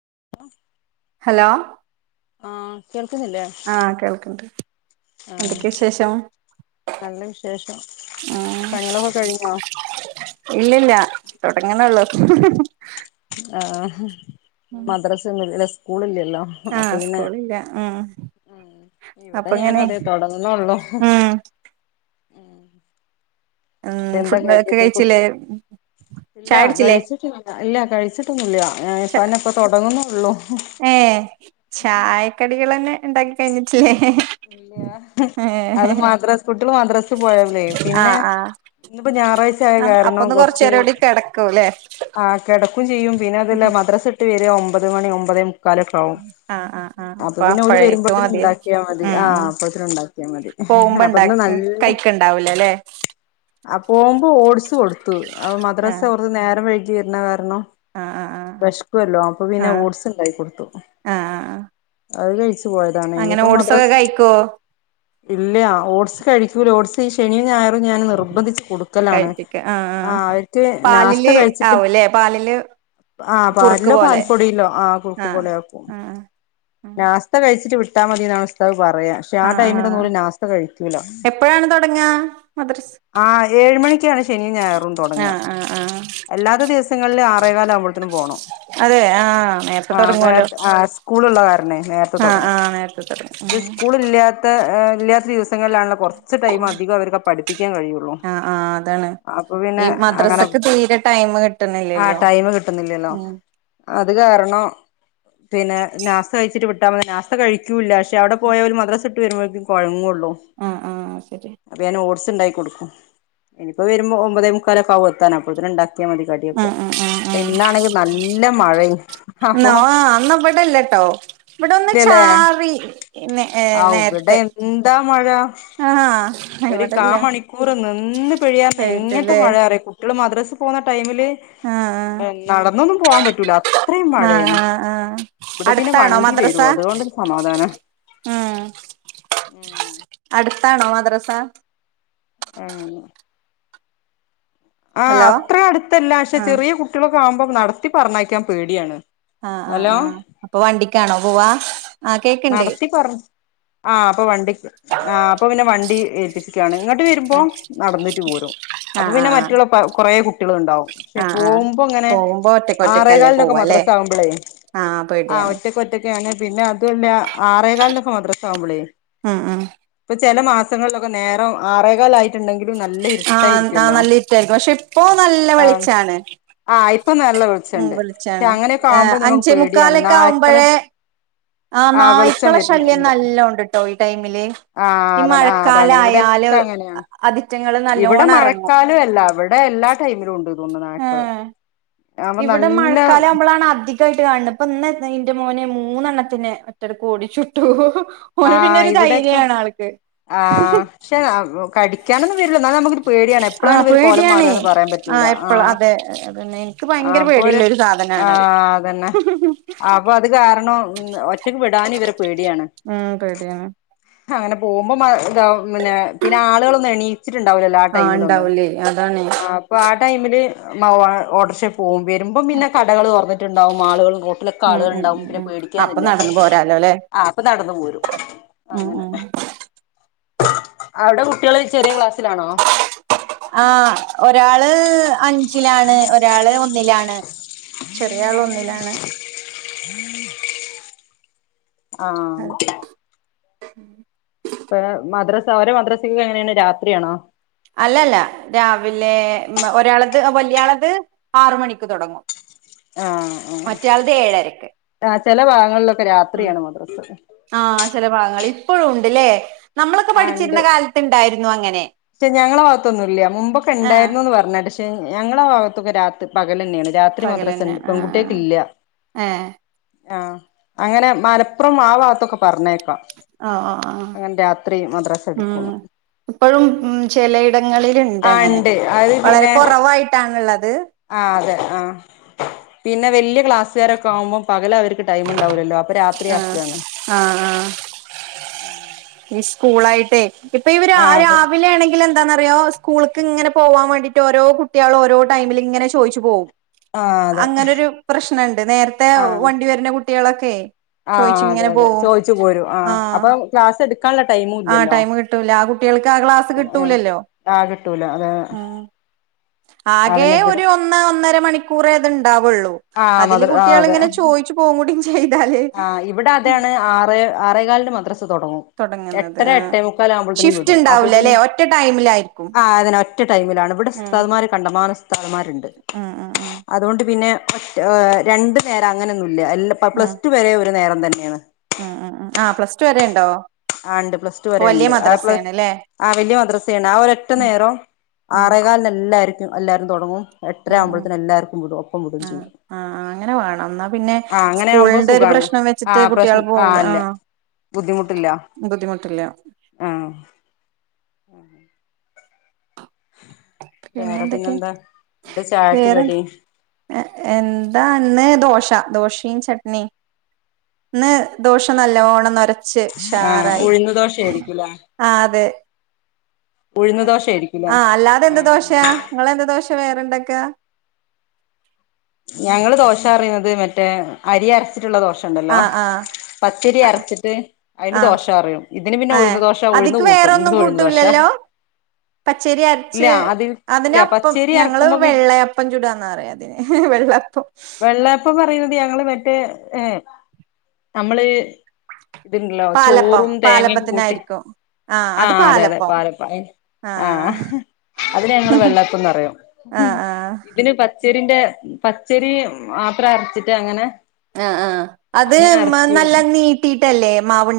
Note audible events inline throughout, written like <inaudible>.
<inaudible> Hello ആഹ് കേൾക്കുന്നില്ലേ ആ കേൾക്ക്ണ്ട് ആഹ് എന്തൊക്കെയ വിശേഷം നല്ല വിശേഷം. പണികളൊക്കെ കഴിഞ്ഞോ? ഇല്ലല്ല തുടങ്ങണേള്ളൂഹഹഹ ആ മദ്രസ ഒന്നും ഇല്ല സ്കൂൾ ഇല്ല <unintelligible> ആഹ് അപ്പപ്പിന്നെ സ്കൂളില്ല ഉം ഇവിടെ അപ്പൊ ഞാനും ഇങ്ങനെ അതേ തൊടങ്ങുന്നേ ഉള്ളൂ ഉം ഉം അ എന്താ ഫുഡ് ഒക്കെ കഴിച്ചില്ലേ ഇല്ല ചായുടിച്ചില്ലേ കഴിച്ചിട്ടില്ല ഇല്ല കഴിച്ചിട്ടൊന്നുല്ല, ഞാനിപ്പ തന്ന ഇപ്പ തുടങ്ങുന്നേള്ളൂ ഏ ചായക്കടികളെന്നെ ഇണ്ടാക്കി കഴിഞ്ഞിട്ടില്ലേ? ഇല്യ അത് ഏഹ് മദ്രസ് കുട്ടിയൊള് മദ്രസ് പോയതോൺട് പിന്നെ ആഹ് ആഹ് ഇന്ന്പ്പൊ ഞായറാഴ്ചായ ആഹ് കാരണം അപ്പൊന്ന് കൊറച്ച് കൊറച്ചേരൂടി കെടക്കൂല്ലേ ആ കെടക്കും ചെയ്യും പിന്നെ അതല്ല മദ്രസ് ഇട്ട് വരാ ഒമ്പത് മണി ഒമ്പതേ മു ക്കാലക്കാവും ആഹ് ആഹ് ആഹ് അപ്പ അപ്പൊ പിന്നെ അവര് അപ്പഴേക്ക് വരുമ്പോതിന് മതി ഉണ്ടാക്കിയാൽ മതി. ഉം ആഹ് ഉം അപ്പൊ ഇത്തിരി ഉണ്ടാക്കിയാ മതി പോകുമ്പോ അപ്പൊ ഇണ്ടാ ഇന്ന് നല്ല കഴിക്ക്ണ്ടാവൂലല്ലേ ആ പോവുമ്പോ ഓട്സ്‌ കൊടുത്തു മദ്രാസ ആഹ് അവര് നേരം വൈകി വരുന്ന കാരണം ആഹ് ആഹ് ആഹ് വെശ്ക്കല്ലോ അപ്പൊ പിന്നെ ആഹ് ഓട്സ് ഉണ്ടാക്കിക്കൊടുത്തു. ആഹ് ആഹ് അത് കഴിച്ചു. പോയതാണ് അങ്ങനെ ഇനിപ്പോ ഓട്സൊക്കെ മദ്രസ <unintelligible> ഇല്ല ഓട്സ് കഴിക്കൂല ഓട്സ് ഈ ശനിം ഞായറും ഞാൻ നിർബന്ധിച്ച് കൊടുക്കലാണ് കഴിപ്പിക്ക ആഹ് ആ ആഹ് അവർക്ക് നാസ്ത പാലില് കഴിച്ചിട്ട് ആവൂല്ലേ പാലില് ആ കുറുക്ക് പാലിലോ, പാൽ പോലെ പൊടീലോ ആ കുറുക്ക് ആഹ് പോലെ ആക്കും ആഹ് നാസ്ത കഴിച്ചിട്ട് വി ട്ടാ മതിന്നാണ് ഉസ്താദ് പറയാ പക്ഷെ ആ ആഹ് ടൈമിലൊന്നും ആഹ് ഓര് നാസ്ത കഴിക്കൂല എപ്പഴാണ് തൊടങ്ങാ മദ്രസ് ആ ഏഴ് മണിക്ക് ശനിയും ഞായറും തൊടങ്ങ. ആഹ് ആഹ് ആഹ് അല്ലാത്ത ദിവസങ്ങളിൽ ആറേകാലാവുമ്പോഴ്ത്തേനും പോണം. അതെ ആഹ് നേരത്തെ ആ നേർ തൊടങ്ങുവല്ലോ ആ സ്കൂളുള്ള കാരണെ നേരത്ത ആഹ് തൊടങ്ങും. ആഹ് നേരത്തെ തൊടങ്ങും ഇത് ഉം സ്കൂൾ ഇല്ലാത്ത ഇല്ലാത്ത ദിവസങ്ങളിലാണല്ലോ കൊറച്ച് കുറച്ച് ടൈം അധികം അവർക്ക് പഠിപ്പിക്കാൻ കഴിയുള്ളു, ആഹ് ആഹ് അതാണ് അപ്പ പിന്നെ ഈ അങ്ങനെ മദ്രസക്ക് തീരെ ടൈം ആ കിട്ടണില്ലല്ലോ ടൈമ് കിട്ടുന്നില്ലല്ലോ ഉം അത് കാരണം പിന്നെ നാസ്ത കഴിച്ചിട്ട് വിട്ടാ നാസ്ത കഴിക്കൂല്ല പക്ഷെ അവിടെ പോയാ മദ്രാസ ഇട്ട് വരുമ്പോഴേക്കും കൊഴങ്ങുള്ളൂ ആഹ് ആഹ് ശരിയാ അപ്പൊ ഞാൻ ഓട്സ് ഉണ്ടാക്കികൊടുക്കും. ഇനിപ്പോ വരുമ്പോ ഒമ്പതേ മുക്കാലൊക്കെ ആവുംഎത്താൻ. അപ്പഴ്‌ത്തേക്ക്നും ഉണ്ടാക്കി മതി കടിയൊക്കെ, ആഹ് ആഹ് ആഹ് അപ്പ ആഹ് ഇന്നാ ണെങ്കി നല്ല മഴയും അപ്പൊ ഇവിടെ ഒന്ന് ഇല്ലല്ലേ ചാറി നേ ഏഹ് ആ ഇവിടെ നേരത്തെ എന്താ മഴ ആഹ് ഒരു കാ ഇവിടില്ല മണിക്കൂർ നിന്ന്‌ പെയ്യാന്നേ എങ്ങനത്തെ വൈകിട്ടല്ലേ മഴ അറിയോ കുട്ടികൾ മദ്രസ പോകുന്ന ടൈമിൽ ആഹ് <unintelligible> നടന്നൊന്നും പോകാൻ പറ്റൂല അത്രയും ആഹ് ആഹ് മഴേണ്. ആഹ് ആഹ് ഇവിടെ പിന്നെ അടുത്താണോ വണ്ടി മദ്രസ വരൂം. അതുകൊണ്ടൊരു സമാധാനാ ഉം അടുത്താണോ മദ്രസ? ആ ആ ഹലോ അത്ര അടുത്തല്ല പക്ഷെ ആഹ് ചെറിയ കുട്ടികളൊക്കെ ആവുമ്പോ നടത്തി പറഞ്ഞയക്കാൻ പേടിയാണ്. ആ ആ ഹലോ ആ അപ്പ വണ്ടിക്കാണോ പോവാ ആഹ് കേക്ക്ണ്ട് നടത്തി പറഞ് ആ അപ്പൊ വണ്ടി ആ അപ്പൊ പിന്നെ വണ്ടി ഏൽപ്പിച്ച ക്കാണ് ഇങ്ങട്ട് വരുമ്പോ നടന്നിട്ട് പോരും അപ്പൊ ആഹ് പിന്നെ ആഹ് മറ്റുള്ള കുറേ കുട്ടികൾ ഉണ്ടാവും പക്ഷെ ആഹ് ആഹ് പോവുമ്പൊങ്ങനെ പോകുമ്പോ ആറേകാല്നെക്കെ മദ്രസ ആവ്മ്പളെ ആ പേടിയാണ് ങ്ങനെയാണ്പിന്നെ അതല്ല ആറേകാലിനൊക്കെ മദ്രസ ആവുമ്പോളേ ഉം ഉം ചെല മാസങ്ങളിലൊക്കെ നേരം ആറേകാലായി ട്ട്ണ്ടെങ്കിലും ആഹ് ആഹ് നല്ലയിരിട്ടായിരിക്കല്ലോ? നല്ല ഇരുട്ടായിരിക്കും പക്ഷെ ഇപ്പോ നല്ല ആം വെളിച്ചാണ് ആഹ് ആയിരി ഇപ്പം നല്ല ഉം വെളിച്ചണ്ട് ക്ഷെ വെളിച്ചാണ് അങ്ങനെയൊക്കെ ഏഹ് ആവുമ്പോ നമുക്ക് അഞ്ചേ പേടിയാണ്. നായ്ക്കള് ആ നായിക്കളശല്യം നല്ലോ ഇണ്ട്ട്ടോ. ആഹ് അതാണ് ആഹ് അതാണ് മഴക്കാലായാല് ഇവിടെക്കെ അങ്ങനെയാണ് അതിറ്റങ്ങൾ ഇവിടെ നല്ലോണം ഇറങ്ങും മഴക്കാലം അല്ല ഇവിടെ എല്ലാ ടൈമിലും ഉണ്ട് നായ്ക്കള് ആഹ് അപ്പൊ ഇവിടെ നല്ല മഴക്കാലം ആവുമ്പോളാണ് അധികം അടുത്തായിട്ട് കാണുന്നു ഇപ്പ ഇന്ന് ഇന്റെ മോന് മൂന്നെണ്ണത്തിനെ ഒറ്റടിക് ഓടിച്ചിട്ടു ആ് ഇവിടെയക്കെ ആഹ പക്ഷെ കടിക്കാനൊന്നും വരില്ല എന്നാലും നമുക്ക് പേ പേടിയാണ് എപ്ളാണ് ആഹ് ഇവര് കോലം പേടിയാണേ മാറാന്ന് പറയാൻ പറ്റൂല എപ്പളും ആഹ് അതെ പിന്നെ എനിക്ക് ആഹ് ഭയങ്കര അപ്പൊര് പേടിയുള്ള ഒരു ആ സാധനാണത് അതന്നെ അപ്പൊ അത് കാരണം ഒറ്റക്ക് വിടാൻ ഇവരെ പേടിയാണ് ഉം പേഡിയാണ് അങ്ങനെ പോകുമ്പോ മ ഇതാവും പിന്നെ പിന്നെ ആളുകളൊന്നും എണീക എണീറ്റിട്ടുണ്ടാവുലല്ലോ ആ ആഹ് ടൈമിലൊന്നും ഉണ്ടാവൂലേ അതാണ് അപ്പൊ ആ ടൈമില് ഓട്ടർഷേ പോവും വരുമ്പം പിന്നെ കടകൾ തൊർന്നിട്ടുണ്ടാവും ആളുകളും റോട്ടിലൊക്കെ ഉം ആളേ ഉം ള്ണ്ടാവും ഉം പിന്നെ ഉം അപ്പൊ പേടിക്കാനില്ല നടന്നു ആ ഹ് അപ്പൊ നടന്നു പോരും മ് മ് അങ്ങനെ അവിടെ കുട്ട്യേള് ചെറിയ ക്ലാസ ആഹ് ഒരാള് അഞ്ച് അഞ്ചിലാണ് ഒരാള് ഒന്നിലാണ് ചെറിയ ആൾ ഒന്നിലാണ് <inaudible> ആഹ് മ് ഔടെ മദ്രസക്കെ എങ്ങനെയാണ് രാത്രിയാണോ അല്ലല്ല രാവിലെ ഒരാളത് വലിയാളത് ആറ് മണിക്ക് തുടങ്ങും ആഹ് മറ്റേയാളത് ഏഴരക്ക് ആഹ് ചെല ഭാഗങ്ങളിലൊക്കെ രാത്രിയാണ് മദ്രസ് ആഹ് ചെല ഭാഗങ്ങൾ ഇപ്പോഴും ഉണ്ട്ല്ലേ നമ്മളൊക്കെ ആ ഉണ്ട് പഠിച്ചിരുന്ന കാലത്ത്ണ്ടായിരുന്നു അങ്ങനെ പക്ഷെ ഞങ്ങളെ ഭാഗത്തൊന്നും ഇല്ല മുമ്പൊക്കെ ആ ഉണ്ടായിരുന്നുന്ന് പറഞ്ഞ പക്ഷേ ഞങ്ങളുടെ ഭാഗത്തൊക്കെ രാത്രിയല്ല പകലാ പകലെന്നേണ് രാത്രി മദ്രസ പകലന്നെ ണ്ട് ആ പെൺകുട്ട്യോക്ക് ഇല്ല ആ. ഏ ആഹ അങ്ങനെ മലപ്പുറം ആ വാത്തൊക്കെ പറഞ്ഞേക്ക ഓ ഓ ഓ. പ്പ അങ്ങനെ രാത്രി മദ്രാസ ഇട്ക്കുന്ന് ഇപ്പളും ചിലയിടങ്ങളില്ണ്ട് അങ്ങനെ ഉണ്ട് വളരെ കുറവായിട്ടാണുള്ളത് ആഹ് അതെ ആഹ് പിന്നെ വല്ല്യ ക്ലാസ്സുകാരൊക്കെ ആവുമ്പോ പകല അവർക്ക് ടൈം ഇണ്ടാവുലല്ലോ അപ്പൊ ആ രാത്രിയാക്കാണ് ആ ആ ഈ സ്കൂളായിട്ടേ ഇപ്പ ഇവര് ആ അതെ രാവിലെ ആണെങ്കിൽ എന്താന്നറിയോ സ്കൂൾക്ക് ഇങ്ങനെ പോവാൻ വേണ്ടിട്ട് ഓരോ കുട്ട്യേളും ഓരോടൈമിൽ ഇങ്ങനെ ചോയ്ച്ച് പോവും ആ അതെ ഹ് പ്രശ്നണ്ട് നേരത്തെ വണ്ടി വരുന്ന കുട്ടികളൊക്കെ ആഹ് അതെ ചോയിച്ചിങ്ങനെ അതെ പോവും. ചോയ്ച്ച് പോരും ആ ആഹ് അപ്പൊ ക്ലാസ് എടു കാള്ള ടൈമു ആഹ് ഇല്ലല്ലോ ടൈം കിട്ടൂല. ആ കുട്ടികൾക്ക് ആ ക്ലാസ് ആ കിട്ടൂലല്ലോ. ആഹ് കിട്ടൂല അതെ ഉം ആകെ അതിന് ഇവിടെ ഒരു ഒന്ന്ഒന്ന്ര മണിക്കൂറേ അതുണ്ട് ഉണ്ടാവുള്ളൂ ആ അതില് മദ്ര ആ കുട്ട്യേൾ അതെ ഇങ്ങനെ ചോയ്ച്ച് പോകുടി ചെ ആ ഇവിടെ അതാണ് ആ റേ ആറേകാലിന്റെ മദ്റസ് തുടങ്ങും തൊടങ്ങുന്നത് എട്ടര ആഹ് എട്ടേ മുക്കാൽ ആവുമ്പോഴത്തേനും ഷിഫ്റ്റ് വിടും അപ്പൊ ഇണ്ടാവൂലല്ലേ പിന്നെ ഒറ്റ ടൈമിലായിരിക്കും. ആ അതന്നെ ടൈമിലാണ് ഇവിടെ ഉം ഉസ്താദ് മാര് കണ്ടമാനം ഉസ്താദ് മാരുണ്ട് ഉം ഉം ഉം അതുകൊണ്ട് പിന്നെ മ രണ്ടു നേരം അങ്ങനൊ ഒന്നുമല്ല എല്ല ഉം പ്ലസ് ടു വരെ ഒരു നേരം തന്നെയാണ് ഉം ഉം ഉം ആ പ്ലസ ടു വരെ ഉണ്ടോ ആ ഉണ്ട് പ്ലസ് ടു വരെ ഉണ്ട് ആ പ്ല ല്ലേ? ആ വലിയ മദ്രസയാണ് ആ ഒര് ഒറ്റ ഉം നേരം ഉം ആറേകാലിന് എല്ലാരും തുടങ്ങും ഉം എട്ടയാവുമ്പഴേതേന് എല്ലാവർക്കും വിടും ഒപ്പം വിടും ചെയ്യും ആ അങ്ങനെ വേണം എന്നാ പിന്നെ ആ അങ്ങനെ ആവുമ്പോ സ്കൂളിന്റെ ഒരു സുഖാണ് പ്രശ്നം ആ വെച്ചിട്ട് കുട്ടികൾ പ്രശ്ന പോകൂല ആ അല്ല ബുദ്ധിമുട്ടില്ല ബുദ്ധിമുട്ടില്ല ആ പിന്നെ വേറെ എന്തൊക്കെയ പിന്നെന്താ എന്താ ചായക്ക് വേറെന്താ കടി ഏ എന്താ ഇന്ന് ദോശ ദോശയും ചട്നി ഇന്ന് ദോശ നല്ലോണം നൊര ച്ച് ആ ഷാറായി ഉഴുന്ന് ദോശയായിരിക്കൂലേ ആ അതെ ഉഴുന്ന് ദോശയായിരിക്കുംല്ലേ ആ അല്ലാതെ എന്ത് ദോശയാ നിങ്ങളെന്ത് ദോശ പ്പ വേറെണ്ടൊക്കാ ഞങ്ങള് ദോശ അറിയുന്നത് മറ്റേ അരി അരച്ചിട്ടുള്ള ദോശണ്ടല്ലോ ആഹ് ആഹ് പച്ചരി അരച്ചിട്ട് അതിന് ആഹ് ദോശ പറയും ഇതിന് പിന്നെ ഏഹ് ഉഴുന്ന് ദോശ ഉഴുന്ന് അതിക്ക് കൂട്ടും വേറൊന്നും ഉഴുന്ന് ദോശ കൂട്ടൂലല്ലോ പച്ചരി ഇല്ല അരച്ച് അതിൽ അതിന് ഇല്ല അപ്പം പച്ചേരി ഞങ്ങള് അരക്കുമ്പോ വെള്ളയപ്പം ചൂടുകാന്നാ പറയുക അതിന് വെള്ളപ്പം ഇ പറയുന്നത് ഞങ്ങള് മറ്റേ ഏ നമ്മള് ഇത്ണ്ടല്ലോ പാലപ്പം ചോറും തേങ്ങയൊക്കെ കൂട്ടി പാലപ്പത്തിനായിരിക്കും ആഹ് ആ അത് അതെ അതെ പാലപ്പം ആ ആഹ് അതിന് ഞങ്ങള് വെള്ളപ്പംന്ന് പറയും ആഹ് ആഹ് ഇതിന് പച്ചരിൻ്റ പച്ചരി മാത്രം അരച്ചിട്ട് അങ്ങനെ ആ ആ അത് അങ്ങനെ എറച്ചി നല്ല നീട്ടിട്ടല്ലേ മാവ്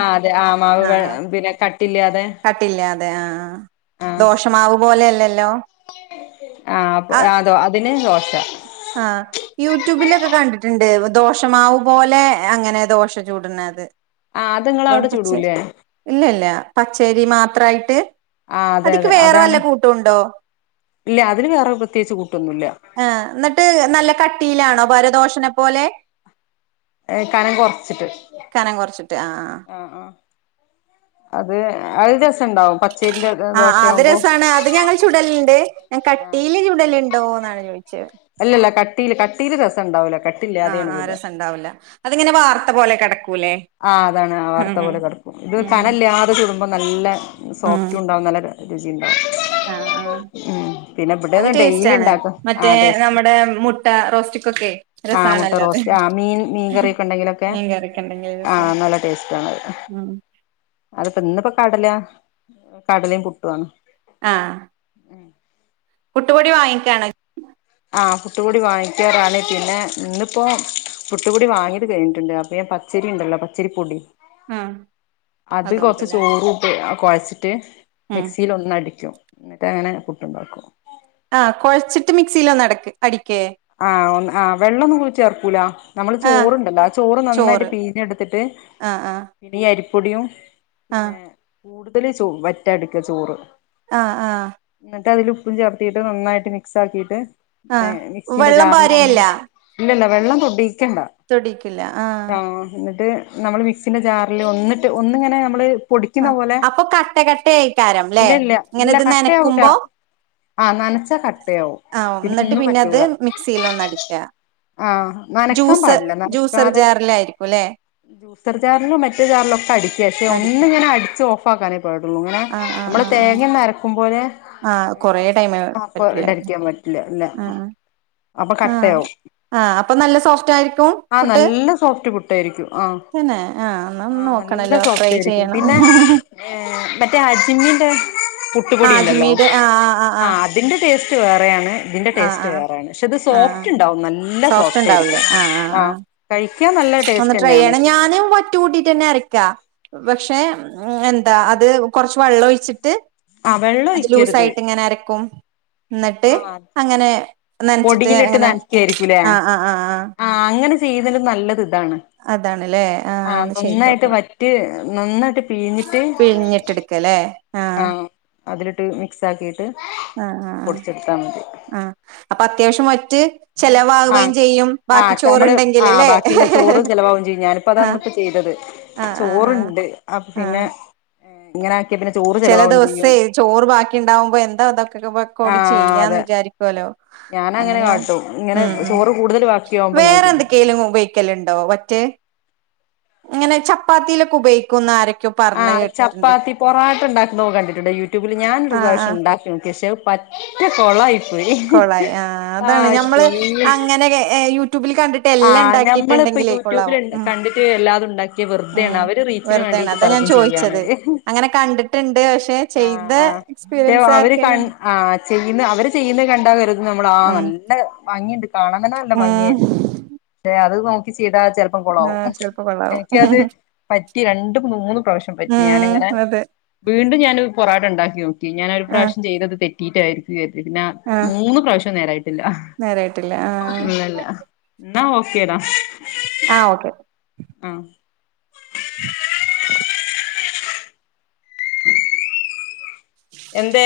ആ അതെ ആ മാവു പിന്നെ കട്ടി ഇല്ല്യാ കട്ടി ഇല്ലാതെ അതെ ആ ദോശമാവു പോലെ അല്ലല്ലോ ആ അപ്പൊ അതോ അതിന് ദോശ ആ യൂട്യൂബിലൊക്കെ കണ്ടിട്ടുണ്ട് ദോശമാവു പോലെ അങ്ങനെ ദോശ ചൂടണത് ആ അത് നിങ്ങള അവിടെ പച്ച ചുടൂലേ ഇല്ല ഇല്ല പച്ചൈരി മാത്രായിട്ട് ആ അതെ അതിക്ക് അതെ വേറെ വല്ല അതാണ് കൂട്ടും ഉണ്ടോ ഇല്ല അതിന് വേറെ പ്രത്യേകിച്ച് കൂട്ടൊന്നുമല്ല എന്നിട്ട് നല്ല കട്ടിയിലാണോ പാര് ദോശനെ പോലെ ഏ കനം കുറച്ചിട്ട് ആ ആ അത് അത് ജെസ് പച്ചരിന്റെ ആ അത് രസമാണ് അത് ഞങ്ങള് ചുടലുണ്ട് ഞാൻ ആ കട്ടീല് ചുടലുണ്ടോ എന്നാണ് ചോദിച്ചത് അല്ലല്ല കട്ടീയില് കട്ടീയില് രസം ഉണ്ടാവൂല ആ ആ രസം ഉണ്ടാവില്ല അതിങ്ങനെ വാർത്ത പോലെ കിടക്കൂലേ ആ അതാണ് ആ വാർത്ത പോലെ കിടപ്പും ഇത് കനല്ലാതെ ചുടും നല്ല ഉം സോഫ്റ്റും ഉണ്ടാവുന്ന നല്ല രുചിയിണ്ട് ആഹ് ആഹ് ഉം പിന്നെ അത് ഇവിടെന്ന് ഡെലി ടേസ്റ്റാണ് ഉണ്ടാക്കും ആ മറ്റേ ടേസ്റ്റ് നമ്മുടെ മുട്ട റോസ്റ്റ്കൊക്കേ ആ മുട്ട രസാണല്ലോ അത് റോസ്റ്റ് ആ മീൻ മീൻ കറിയൊക്കെ ഉണ്ടെങ്കിലൊക്കെ <unintelligible> ആ നല്ല ടേസ്റ്റ് ആണത് ഉം അത്പ്പോ ഇന്നിപ്പോ കടല കടലയും പുട്ടുവാണ് ആ പുട്ടുപൊടി വാങ്ങിക്കുവാണോ ആ പുട്ടുപൊടി വാങ്ങിക്കാറാണ് പിന്നെ ഇന്നിപ്പോ പുട്ടപൊടി വാങ്ങിയത് കഴിഞ്ഞിട്ടുണ്ട് അപ്പൊഞാൻ പച്ചരിയുണ്ടല്ലോ പച്ചരിപ്പൊടി ആഹ് അത് കൊറച്ച് അതുകൊണ്ടല്ലേ ചോറുട്ട് കൊഴച്ചിട്ട് ഉം മിക്സിലൊന്നടിക്കും എന്നിട്ട് അങ്ങനെ പുട്ടുണ്ടാക്കും ആഹ് കൊഴച്ചിട്ട് മിക്സിയിലോന്നടക്ക് അടി ആഹ് ഒന്ന് ആ വെള്ളൊന്നും കൂടി ചേർക്കൂല നമ്മള് ആഹ് ചോറ്ണ്ടല്ലോ ആ ചോറ് നന്നായിട്ട് പീഞ്ഞെടുത്തിട്ട് ആഹ് ആഹ് പിന്നെ ഈ അരിപ്പൊടിയും ആഹ് പിന്നെ കൂടുതൽ ചോ വറ്റാട്ക്ക ചോറ് ആഹ് ആഹ് ട്ടതിലുപ്പും ചേർത്തിട്ട് നന്നായിട്ട് മിക്സ് ആക്കിയിട്ട് ആഹ് മിക്സീന്റെ വെള്ളം ജാറിൽ ഒന്ന് പാരേല്ല ഇല്ലല്ല വെള്ളം തൊടീക്കണ്ട ആഹ് ഇന്നട്ട് നമ്മള് മിക്സിന്റെ ജാറില് ഒന്നിട്ട് ഒന്നിങ്ങനെ നമ്മള് പൊടിക്കുന്ന ആഹ് പോലെ അപ്പൊ കട്ട കട്ടയായിക്കാരം ല്ലേ ഇല്ലല്ല ഇങ്ങനെ ഇല്ല ഇത് കട്ടയാവൂല്ല നനക്കുമ്പോ ആഹ് നനച്ചാ കട്ടയാവും പിന്നൊന്നും പറ്റൂല സീലൊന്നടിക്കാ ആ നനക്കാൻ ജൂസ പാടില്ല ജൂസർ നനക്കാതെ ജാറിലായിരിക്കുംലേ ജ്യൂസർ ജാറിലോ മറ്റേജാറിലൊക്കെ അടിക്ക പക്ഷെ അടിക്ക ഒന്നിങ്ങനെ അടിച്ചു പാടു ഇങ്ങനെ ആഹ് ആഹ് നമ്മള് ആഹ് ആഹ് തേങ്ങൊന്നരക്കും പോലെ ആഹ് അങ്ങനെ കൊറേ ടൈം ആ പറ്റില്ല കൊറെണ്ടടിക്കാൻ പറ്റില്ല ഇല്ല ആഹ് അപ്പൊ ആഹ് കട്ടയാവും ആഹ് അപ്പൊ നല്ല സോഫ്റ്റ് ആയിരിക്കും ആ പുട്ട് നല്ല സോഫ്റ്റ് പുട്ടായിരിക്കും ആഹ് തന്നെ ആഹ് എന്നാ ഒന്ന് ആഹ് നല്ല നോക്കണല്ലോ ട്രൈ സോഫ്റ്റായിരിക്കും ചെയ്യണം പിന്നെ മറ്റേ അജ്മി ന്റെ ആഹ് പുട്ട്പൊടിയുണ്ടല്ലോ അജ്മീട് ആഹ് ആഹ് ആ ആഹ് അതിന്റെ ടേസ്റ്റ്‌ വേറെയാണ് ഇതിന്റെ ആഹ് ടേസ്റ്റ് ആഹ് ആഹ് വേറെയാണ് പക്ഷെ അത് ആഹ് സോഫ്റ്റ്ണ്ടാവും നല്ല സോഫ്റ്റായിരിക്കും ആഹ് കഴിക്കാൻ നല്ല ഒന്ന് ട്രൈ ടേസ്റ്റെന്നെയാണ് ചെയ്യണം പക്ഷെ ഞാനും വറ്റ് കൂട്ടിയ്ട്ടെന്നെ അരക്കാ പക്ഷെ എന്താ അത് കൊറച്ച് വെള്ളഒഴിച്ചിട്ട് ആ വെള്ളം അത് ഒഴിക്കരുത് ലൂസായിട്ടിങ്ങനെ അരക്കും എന്നിട്ട് ആ അങ്ങനെ നനച്ചിട്ട് പൊടിയിലിട്ട് അങ്ങനെ നനക്കായിരിക്കുലേ ആഹ് ആഹ് ആഹ് ആഹ് അങ്ങനെ ചെയ്യുന്നതിലും നല്ലത് ഇ താണ് അതാണ്ല്ലേ ആഹ് ആ ഒന്ന് ചെയ്ത് നന്നായിട്ട് നോക്കണം വറ്റ് നന്നായി ട്ട് പിഴിഞ്ഞിട്ട് പിഴിഞ്ഞിട്ടെടുക്കല്ലേ ആ ആഹ് അതിലിട്ട് മിക്സാക്കി ആഹ് ആ ആ ആ അപ്പൊ അത്യാവശ്യം വറ്റ് ആഹ് ചെലവാകുകയും ചെയ്യും ബാക്കി ആഹ് നമ്മള് ആ ചോറുണ്ടെങ്കില് ല്ലേ ബാക്കിയുള്ള ചോറ് ചിലവാവും ചെയ്യും ഞാനിപ്പോ ആഹ് അതഇന്നിപ്പം ചെയ്തത് ആഹ് ആഹ് ആഹ് ചോറ്ണ്ട് അപ്പപ്പിന്നെ ആഹ് ഇങ്ങനാ ചില ദിവസേ ചോറ് ബാക്കിയ്ണ്ടാവുമ്പോ എന്താ അതൊക്കെക്കൂടി ആഹ് അതെ ചെയ്യാന്ന്വിചാരിക്കുവല്ലോ ഞാനങ്ങനെ കാട്ടും ഇങ്ങനെ ഉം ചോറ് കൂടുതൽ ബാക്കിയാവുമ്പോ ഇങ്ങനെ വേറെ ചെയ്യും എന്ത്ക്കെലും ഉപയോഗിക്കലുണ്ടോ വറ്റ് എങ്ങനെ ചപ്പാത്തിയിലൊക്കുപയോഗിക്കുംന്നാരൊക്കെയോ പറഞ്ഞത് കേട്ടിട്ടുണ്ട് പാട്ട്ണ്ടാകുമ്പൊ കണ്ടിട്ടുണ്ട് യൂട്യൂബിൽ ആഹ് ആഹ് ഞാനൊരുപ്രാവശ്യണ്ടാക്കി നോക്കി പക്ഷേ പറ്റ കൊളായി പോയി കൊളായി ആഹ് അതാണ് ആഹ് തീ ഞമ്മള് അങ്ങനെ യൂട്യൂബിൽ കണ്ടിട്ട് എല്ലാം ആഹ് ഞമ്മളിപ്പോ ഉണ്ടാക്കിയിട്ടുണ്ടെങ്കിലേ യൂട്യൂബില് കൊള്ളാവും ഉം കണ്ടിട്ട് എല്ലാതും ഉണ്ടാക്കിയ വെറുതെയാണ് ഉം അവര് റീച്ചിന് വേ വെറുതെയാണ് ണ്ടീട്ട് അതാ ഞാൻ പലതും ചോദിച്ചത് ചെയ്യാണവര് അങ്ങനെ കണ്ടിട്ടുണ്ട് പക്ഷെ ആ ചെയ്ത ആഹ് മറ്റെ എക്സ്പീരിയൻസ് അവര് ആർക്കെല്ലാം കൺ ഉണ്ട് ആഹ് ചെയ്യ്ണ അവര് ചെയ്യുന്ന കണ്ടാകരുതും നമ്മൾ ആ ഉം നല്ല ഭംഗിയുണ്ട് കാണാൻ തന്നെ നല്ല ഉം ഭംഗിയായിരിക്കും ഷെ അത് നോക്കി ചെയ്താ ചെലപ്പം കുളാവും ആഹ് ചെലപ്പോ കൊള്ളാവും എനിക്കത് പറ്റി രണ്ടും മൂന്നും പ്രാവശ്യം പറ്റി ഉം ഞാനിങ്ങനെ അതെ വീണ്ടും ഞാൻ പൊറാട്ടണ്ടാക്കി നോക്കി ഞാനൊരു ആഹ് പ്രാവശ്യം ചെയ്തത് തെറ്റിട്ടായിരിക്കും പിന്നെ ആഹ് മൂന്ന് പ്രാവശ്യും നേരായിട്ടില്ല നേരായിട്ടില്ല ആഹ് ഇല്ലല്ല എന്നാ ഓക്കേടാ ആഹ് ഓക്കെ ആഹ് എന്തേ